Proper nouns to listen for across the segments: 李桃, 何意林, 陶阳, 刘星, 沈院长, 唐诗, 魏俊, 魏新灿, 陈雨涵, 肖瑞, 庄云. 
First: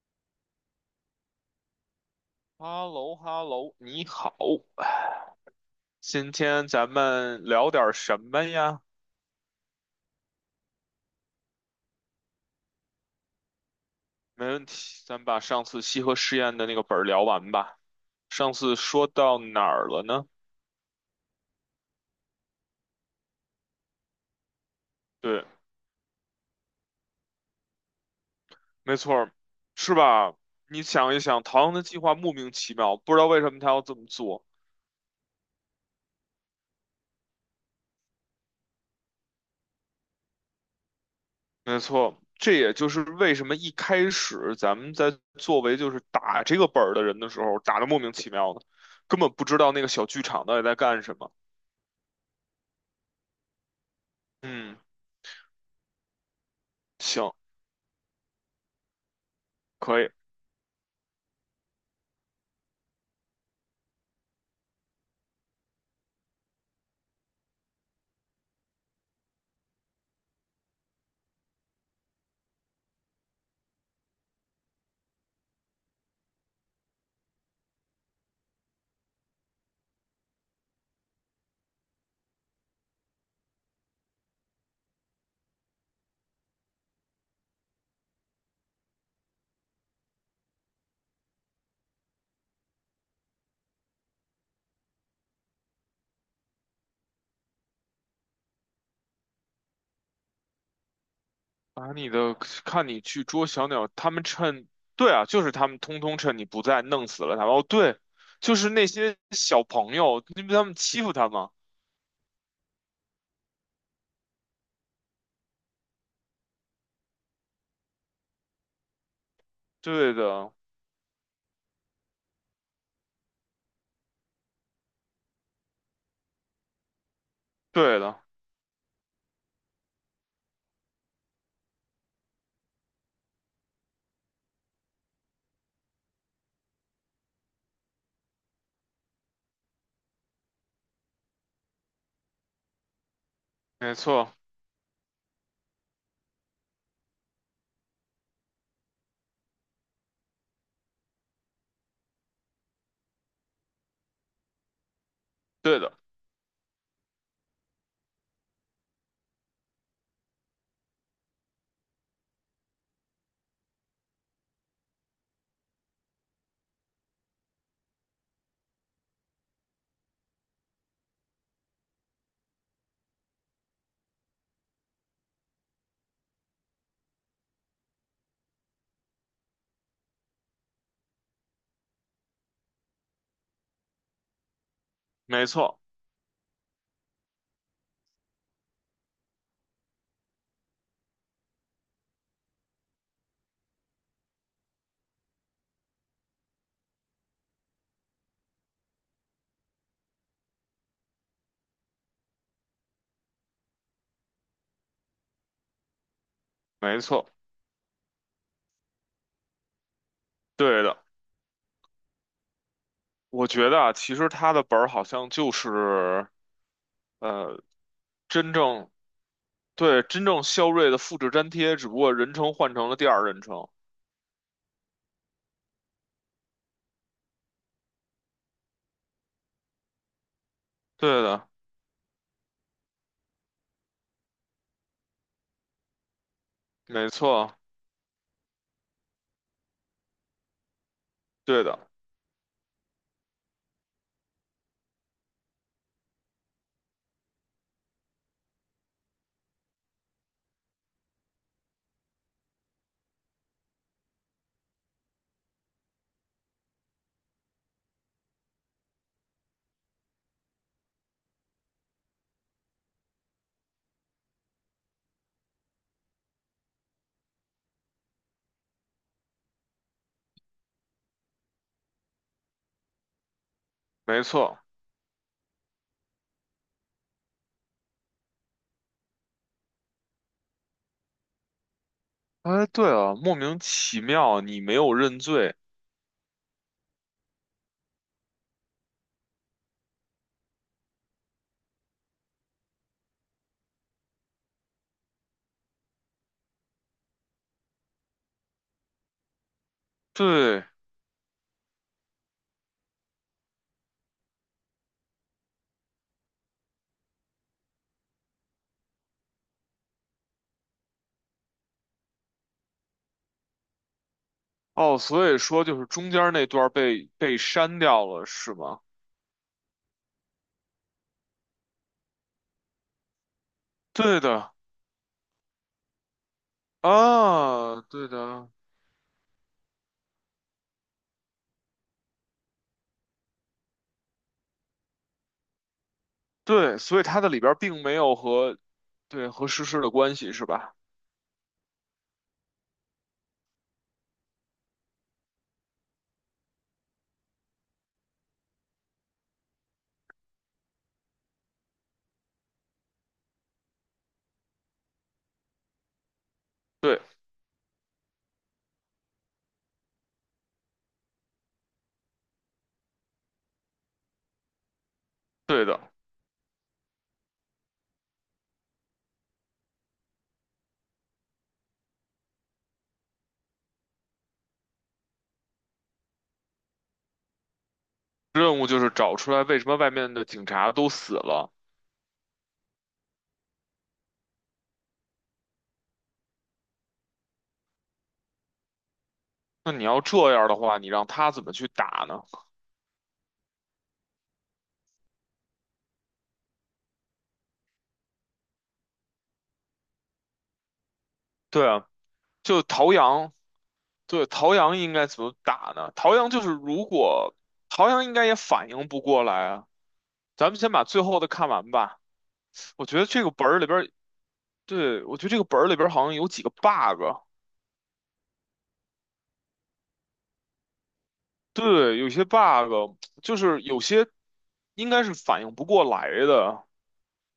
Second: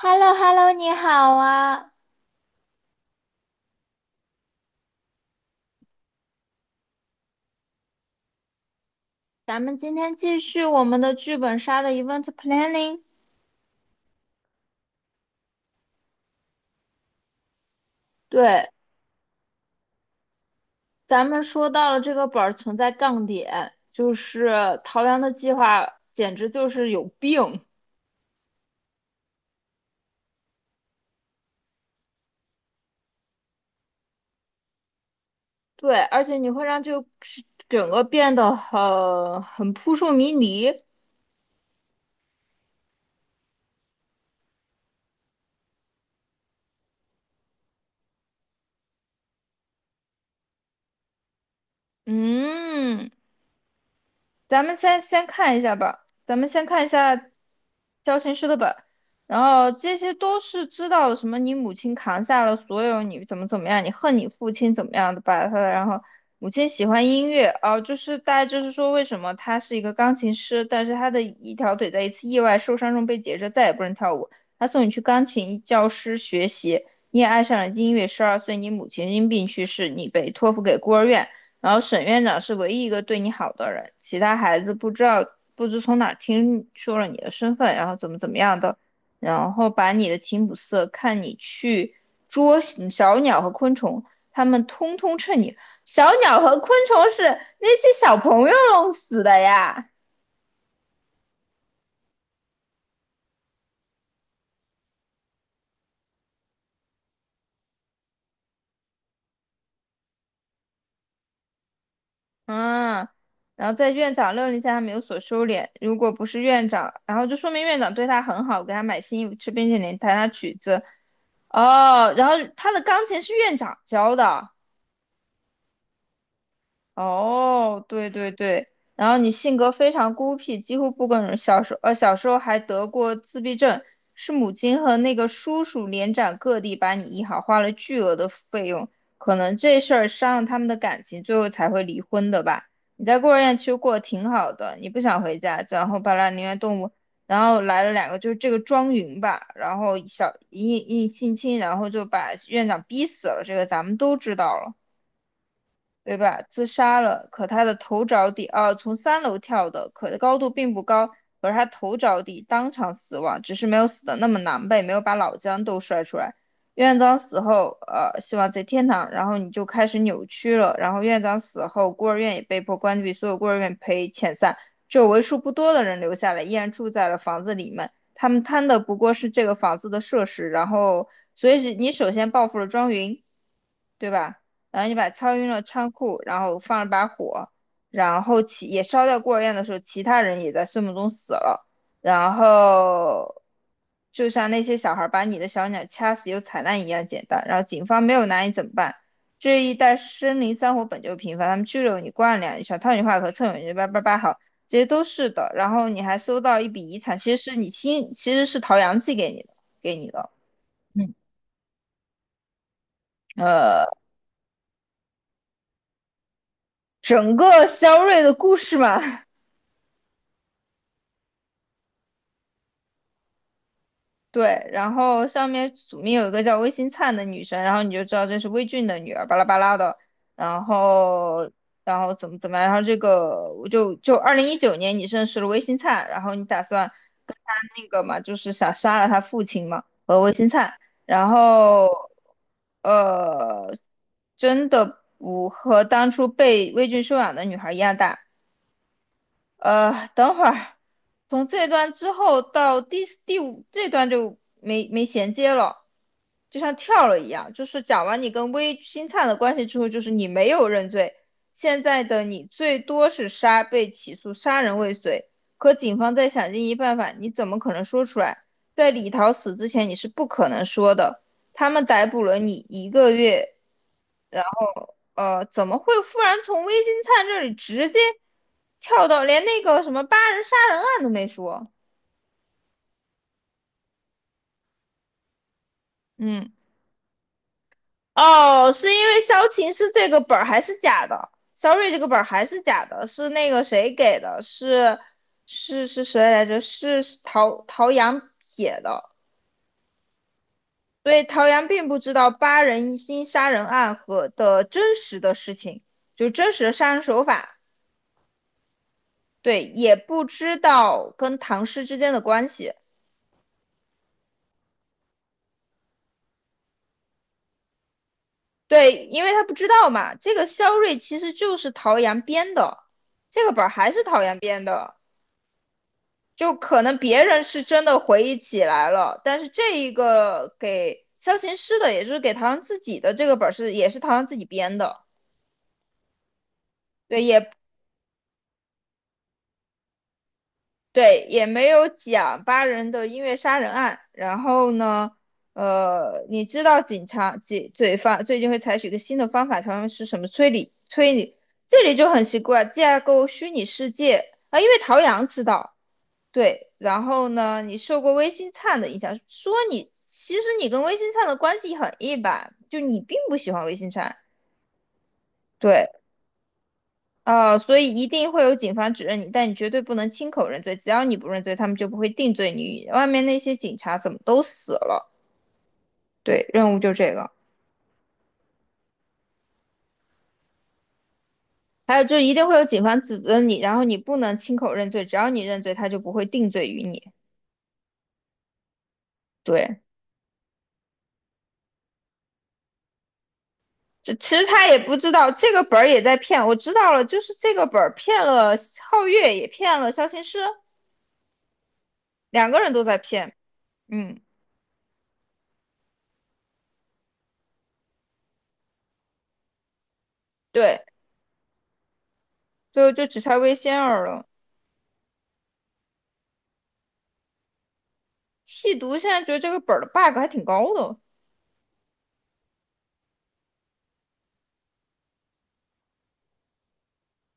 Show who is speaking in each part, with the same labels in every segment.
Speaker 1: h e l l o h e l l o 你好啊！
Speaker 2: 哈喽哈喽，你好，今天咱们聊点什么呀？
Speaker 1: 咱们今天继续我们的剧本杀的 event planning。
Speaker 2: 没问题，咱把上次西河试验的那个本儿聊完吧。上
Speaker 1: 对，
Speaker 2: 次说到哪儿了呢？
Speaker 1: 咱们说到了这个本儿存在杠点，就是陶阳的
Speaker 2: 对，
Speaker 1: 计划简直就是有病。
Speaker 2: 没错儿，是吧？你想一想，唐的计划莫名其妙，不知道为什么他要这么做。
Speaker 1: 对，而且你会让这个整个变得很扑朔迷离。
Speaker 2: 没错，这也就是为什么一开始咱们在作为就是打这个本儿的人的时候，打的莫名其妙的，根本不知道那个小剧场到底在干什么。
Speaker 1: 嗯，咱们
Speaker 2: 嗯，
Speaker 1: 先看一下吧，咱们先看一下
Speaker 2: 行，
Speaker 1: 教程书的本，然后这
Speaker 2: 可以。
Speaker 1: 些都是知道的，什么你母亲扛下了所有，你怎么怎么样，你恨你父亲怎么样的吧，他然后母亲喜欢音乐，啊，就是大概就是说为什么他是一个钢琴师，但是他的一条腿在一次意外受伤中被截肢，再也不能跳舞，他送你去钢琴教师学习，你也爱上了音乐，12岁你母亲因病去世，你被托付给孤儿院。然后沈院长是唯一一个对你好的人，其他孩子不知道不知从哪儿听说了你的身份，然后怎么怎么样的，然后把你的琴谱色，看你去捉小鸟和昆虫，他们通通趁你。小鸟和昆虫是那些小朋友弄死的呀，
Speaker 2: 把你的看你去捉小鸟，他们趁，对啊，就是他们通通趁你不在弄死了他们哦，对，就是那些小朋友，因为他们欺负他们。
Speaker 1: 嗯。然后在院长命令下，他们有所收敛。如果不是院长，然后就说明院长对他很好，给他买新衣服、吃冰淇淋、
Speaker 2: 对
Speaker 1: 弹他
Speaker 2: 的，
Speaker 1: 曲子，哦，然后他的钢琴是院长教的，哦，
Speaker 2: 对
Speaker 1: 对
Speaker 2: 的，
Speaker 1: 对对，然后你性格非常孤僻，几乎不跟人。小时候，小时候还得过自闭症，是母亲和那个叔叔连展各地把你医好，花了巨额的费用。可能这事儿伤了他们的感情，最后才会离婚的吧。你在孤儿院其实
Speaker 2: 没
Speaker 1: 过得挺
Speaker 2: 错，
Speaker 1: 好的，你不想回家，然后巴拉宁愿动物，然后来了两个，就是这个庄云吧，然后小一一性侵，然后就把院长逼死了，这个咱们都知道了。
Speaker 2: 对的，
Speaker 1: 对吧？自杀了，可他的头着地，啊，从3楼跳的，可高度并不高，可是他头着地，当场死亡，只是没有死的那么狼狈，没有把脑浆都摔出来。院长死后，希望在天堂，然后你就开始扭曲了。然后院长死后，孤儿院也被迫关闭，所有孤儿院被遣散，只有为数不多的人留下来，依然住在了房子里面。他们贪的不过是这个房子的设施，然后，所以是你首先报复了庄云。对吧？然后你把敲
Speaker 2: 没
Speaker 1: 晕了
Speaker 2: 错，
Speaker 1: 仓库，然后放了把火，然后其也烧掉孤儿院的时候，其他人也在睡梦中死了。然后就像那些小孩把你的小鸟掐死又踩烂一样简单。然后警方没有拿你怎么办？这一带森林山火本就频繁，他们拘留你、关了两小套你话和蹭你叭叭叭好，这些都是的。然后你还收到一笔遗
Speaker 2: 没
Speaker 1: 产，
Speaker 2: 错，
Speaker 1: 其实是你亲，其实是陶阳寄给你的，给你的。
Speaker 2: 对的。
Speaker 1: 嗯，
Speaker 2: 我觉得
Speaker 1: 呃，
Speaker 2: 啊，其实他的本儿好像就是
Speaker 1: 整
Speaker 2: 呃，
Speaker 1: 个肖瑞的
Speaker 2: 真
Speaker 1: 故事
Speaker 2: 正
Speaker 1: 嘛，
Speaker 2: 对真正肖瑞的复制粘贴，只不过人称换成了第二人称。
Speaker 1: 对，然后上面署名有一个叫魏新灿的女生，然后你就知道这是魏俊的女儿，巴拉巴拉的。然
Speaker 2: 对的，
Speaker 1: 后，然后怎么怎么样？然后这个我就2019年你认识了魏新灿，然后你打算
Speaker 2: 没
Speaker 1: 跟
Speaker 2: 错，
Speaker 1: 他那个嘛，就是想杀了他父亲嘛，和魏新灿。然
Speaker 2: 对的，
Speaker 1: 后，呃，真的不和当初被魏俊收养的女孩一样大。等会儿，从这段之后到第五这段就没衔接了，就像跳了一样。就是讲完你跟微星灿的关系之后，就是你没有认罪，现在的你最多是杀，被起诉杀人未遂。可警方在想尽一切办法，你怎么可能说出来？在李桃死之前，你是不可能说的。他们逮捕了你一个月。
Speaker 2: 没
Speaker 1: 呃
Speaker 2: 错。
Speaker 1: 怎么会忽然从微金灿这里直接跳到连那个什么八人杀人案都没说？
Speaker 2: 哎，对啊，莫名其妙，你没有认罪。
Speaker 1: 嗯，哦，是因为萧琴是这个本儿还是假的？肖瑞这个本儿还是假的，是那个谁给的？是是谁来着？是陶阳写的，
Speaker 2: 对，
Speaker 1: 所以陶阳并不知道八人心杀人案和的真实的事情，就真实的杀人手法，对，也不知道跟唐诗之间的关系。
Speaker 2: 哦，所以说就是中间那段儿被删掉了，是吗？
Speaker 1: 对，因为他不知道嘛，这个肖瑞其实就是陶阳编的，这个本儿还是
Speaker 2: 对
Speaker 1: 陶阳
Speaker 2: 的，
Speaker 1: 编的，就可能别人是
Speaker 2: 啊，
Speaker 1: 真的
Speaker 2: 对
Speaker 1: 回忆
Speaker 2: 的，
Speaker 1: 起来了，但是这一个给萧琴师的，也就是给陶阳自己的这个本儿是也是陶阳自己编的，
Speaker 2: 对，所以它
Speaker 1: 对，
Speaker 2: 的里
Speaker 1: 也
Speaker 2: 边儿并没有和对和实施的关系，是吧？
Speaker 1: 对，也没有讲八人的音乐杀人案。然后呢，你知道警察、警罪犯最近会采取一个新的方法，他们是什么推理？推理这里就很奇怪，架构虚拟世界啊，因为陶阳知道，对。
Speaker 2: 对，
Speaker 1: 然后呢，你受过微星灿的影响，说你其实你跟微星灿的关系很一般，就你并不喜欢微星灿，
Speaker 2: 对的，
Speaker 1: 对。所以一定会有警方指认你，但你绝对不能亲口认罪。只要你不认罪，他们就不会定罪你。外面那些警察怎么都死了？对，任务就这个。
Speaker 2: 任务就是找出来为什么外面的警察都死了。
Speaker 1: 还有就是一定会有警方指责你，然后你不能亲口认罪，只要你认罪，他就不会定罪于你。
Speaker 2: 那
Speaker 1: 对，
Speaker 2: 你要这样的话，你让他怎么去打呢？
Speaker 1: 这其实他也不知道这个本儿也在骗，我知道了，就是这个本儿骗了皓月，也骗了肖琴师，
Speaker 2: 对啊，
Speaker 1: 两个
Speaker 2: 就
Speaker 1: 人都
Speaker 2: 陶
Speaker 1: 在
Speaker 2: 阳。
Speaker 1: 骗。嗯，
Speaker 2: 对，陶阳应该怎么打呢？陶阳就是如果陶阳应该也反应不过来啊，咱们先
Speaker 1: 对，
Speaker 2: 把最后的看完吧。
Speaker 1: 最
Speaker 2: 我
Speaker 1: 后
Speaker 2: 觉
Speaker 1: 就
Speaker 2: 得
Speaker 1: 只
Speaker 2: 这个
Speaker 1: 差
Speaker 2: 本
Speaker 1: 魏
Speaker 2: 儿里边
Speaker 1: 仙
Speaker 2: 儿，
Speaker 1: 儿了。
Speaker 2: 对，我觉得这个本儿里边儿好像有几个 bug，
Speaker 1: 细读现在觉得这个本儿的 bug 还挺高的。
Speaker 2: 对，有些 bug 就是有些应该是反应不过来的，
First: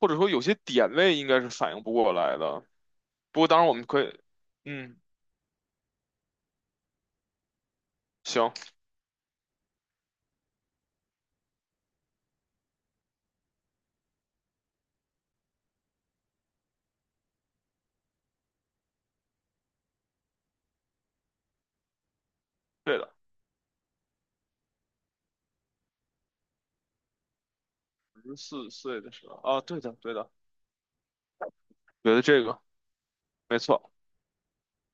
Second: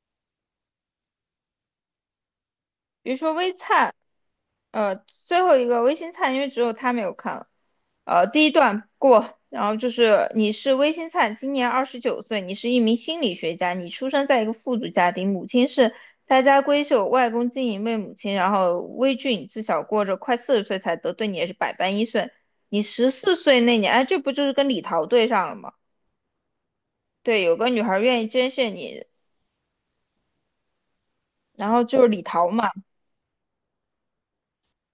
Speaker 2: 或者说有些点位应该是反应不过来的。
Speaker 1: 比如说
Speaker 2: 不过
Speaker 1: 微
Speaker 2: 当然我们
Speaker 1: 灿，
Speaker 2: 可以，嗯，
Speaker 1: 呃，最后一个微星灿，因为只有他没有看了。第一
Speaker 2: 行，
Speaker 1: 段过，然后就是你是微星灿，今年29岁，你是一名心理学家，你出生在一个富足家庭，母亲是大家闺秀，外公经营为母亲，然后微俊自小过着快40岁才得，对你也是百般依顺。你
Speaker 2: 对
Speaker 1: 十
Speaker 2: 的，
Speaker 1: 四岁那年，哎，这不就是跟李桃对上了吗？对，有个女孩愿意
Speaker 2: 十
Speaker 1: 捐
Speaker 2: 四
Speaker 1: 献
Speaker 2: 岁
Speaker 1: 你，
Speaker 2: 的时候，啊，对的，对的，
Speaker 1: 然后就是
Speaker 2: 觉
Speaker 1: 李
Speaker 2: 得这
Speaker 1: 桃
Speaker 2: 个
Speaker 1: 嘛。
Speaker 2: 没错，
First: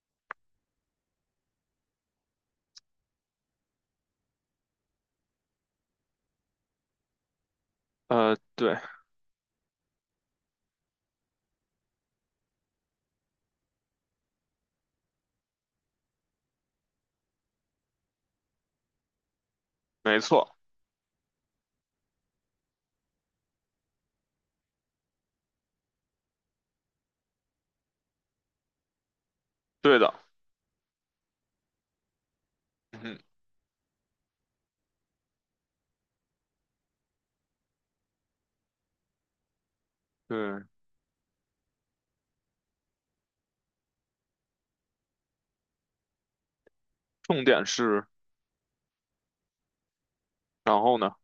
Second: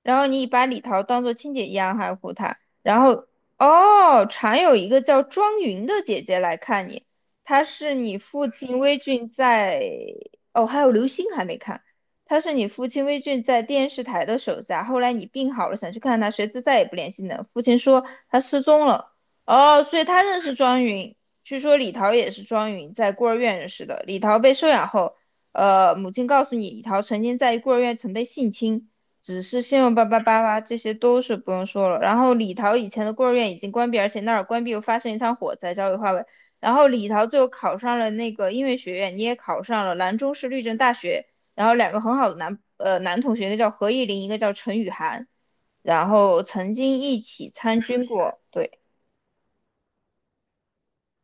Speaker 1: 然后你把李桃当做亲姐一样爱护她。然后，哦，常有一个叫庄云的姐姐来看你，她是你父
Speaker 2: 对，
Speaker 1: 亲微俊在，哦，还有刘星还没看，他是你父亲微俊在电视台的手下。后来你病好了，想去看他，谁知再也不联系呢。父亲说他失踪了，哦，所以
Speaker 2: 没
Speaker 1: 他认识
Speaker 2: 错，
Speaker 1: 庄云。据说李桃也是庄云在孤儿院认识的。李桃被收养后，母亲告诉你，李桃曾经在孤儿院曾被性侵。只是信用
Speaker 2: 对
Speaker 1: 八
Speaker 2: 的。
Speaker 1: 八八八，这些都是不用说了。然后李桃以
Speaker 2: 嗯
Speaker 1: 前的
Speaker 2: 哼，
Speaker 1: 孤儿院已经关闭，而且那儿关闭又发生一场火灾，焦尾化为。然后李桃最后考上了那个音乐学院，你也考上了兰州市律
Speaker 2: 对，
Speaker 1: 政大学。然后两个很好的男同学，一个叫何意林，一个叫陈雨涵，然后曾经一
Speaker 2: 重
Speaker 1: 起
Speaker 2: 点
Speaker 1: 参军
Speaker 2: 是，
Speaker 1: 过，对。
Speaker 2: 然后呢？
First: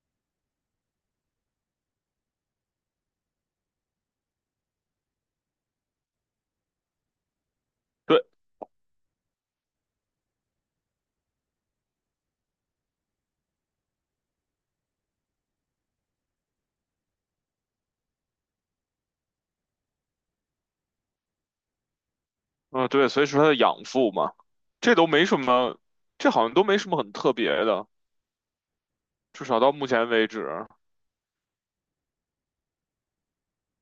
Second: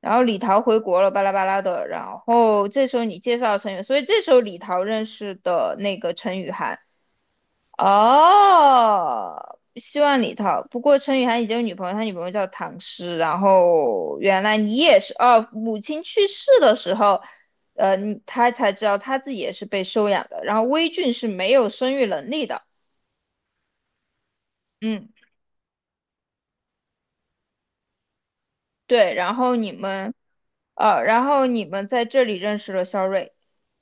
Speaker 1: 然后李桃回国了，巴拉巴拉的。然后这时候你介绍陈雨，所以这时候李桃认识的那个陈雨涵。
Speaker 2: 对，
Speaker 1: 哦，希望里头。不过陈雨涵已经有女朋友，他女朋友叫唐诗。然后原来你也是哦，母亲去世的时候，你他才知道他自己也是被收养的。然后微俊是没有生育能力的，
Speaker 2: 啊、对，所以说它的养父嘛，这都
Speaker 1: 嗯。
Speaker 2: 没什么，这好像都没什么很特别的，
Speaker 1: 对，然
Speaker 2: 至
Speaker 1: 后
Speaker 2: 少
Speaker 1: 你
Speaker 2: 到目前
Speaker 1: 们，
Speaker 2: 为止。
Speaker 1: 然后你们在这里认识了肖瑞，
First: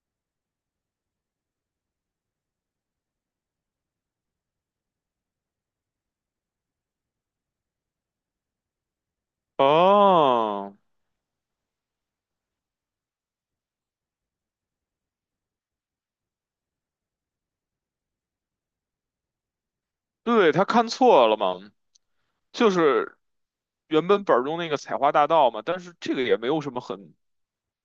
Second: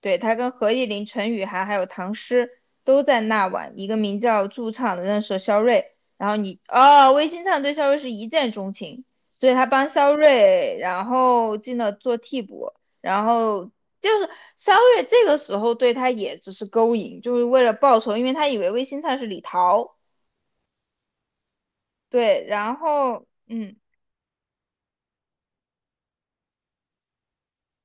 Speaker 1: 对，他跟何意林、陈雨涵还有唐诗都在那晚一个名叫驻唱的认识了肖瑞，然后你，哦，魏新灿对肖瑞是一见钟情，所以他帮肖
Speaker 2: 哦，
Speaker 1: 瑞，然后进了做替补，然后就是肖瑞这个时候对他也只是勾引，就是为了报仇，因为他以为魏新灿是李桃，
Speaker 2: 对，他看错了嘛，
Speaker 1: 对，
Speaker 2: 就
Speaker 1: 然
Speaker 2: 是
Speaker 1: 后，嗯。
Speaker 2: 原本本儿中那个采花大盗嘛，但是这个也没有什么很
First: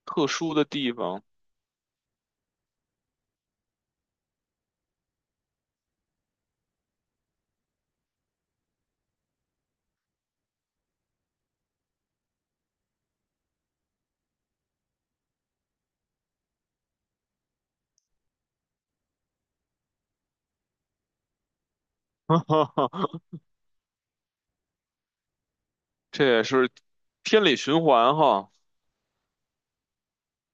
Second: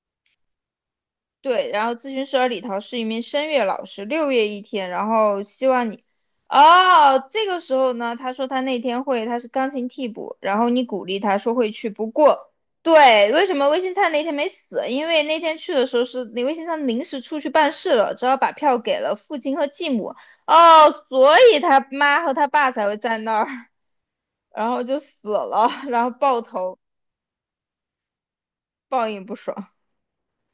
Speaker 2: 特殊的地方，
Speaker 1: 对，然后咨询师而李桃是一名声乐老师，6月一天，然后希望你，哦，这个时候呢，他说他那天会，他是钢琴替补，然后你鼓励他说会去，不过，对，为什么微信灿那天没死？因为那天去的时候是你微信灿临时出去办事了，只好把票给了父亲和继母，哦，所以他妈和他爸才会在 那儿，然后就死了，然后
Speaker 2: 这
Speaker 1: 抱
Speaker 2: 也是
Speaker 1: 头，
Speaker 2: 天理循环哈。
Speaker 1: 报应不爽。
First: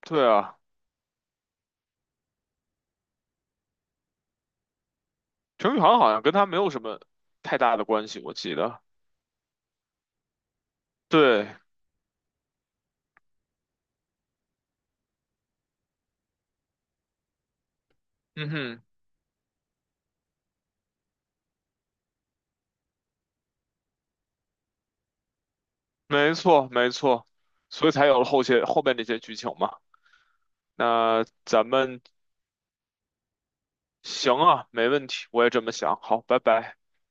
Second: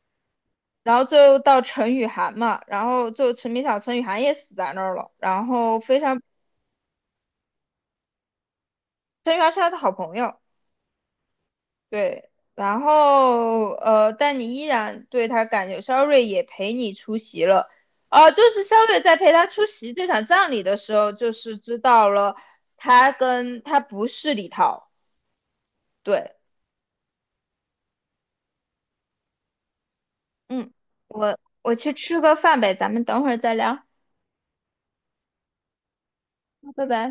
Speaker 2: 对啊，
Speaker 1: 然后最后到陈雨涵嘛，然后最后陈明晓、陈雨涵也死在那儿了。然
Speaker 2: 程宇
Speaker 1: 后非
Speaker 2: 航好
Speaker 1: 常，
Speaker 2: 像跟他没有什么太大的关系，我记得。
Speaker 1: 陈雨涵是他的好朋友，
Speaker 2: 对，
Speaker 1: 对。然后但你依然对他感觉，肖瑞也陪你出席了。就
Speaker 2: 嗯
Speaker 1: 是
Speaker 2: 哼。
Speaker 1: 肖瑞在陪他出席这场葬礼的时候，就是知道了他跟他不是李涛，
Speaker 2: 没
Speaker 1: 对，
Speaker 2: 错，没错，所以才有了后些后面这些剧情嘛。
Speaker 1: 嗯，
Speaker 2: 那
Speaker 1: 我
Speaker 2: 咱
Speaker 1: 我去
Speaker 2: 们
Speaker 1: 吃个饭呗，咱们等会儿再聊，
Speaker 2: 行啊，没问题，我也这么想。好，拜拜。
Speaker 1: 拜拜。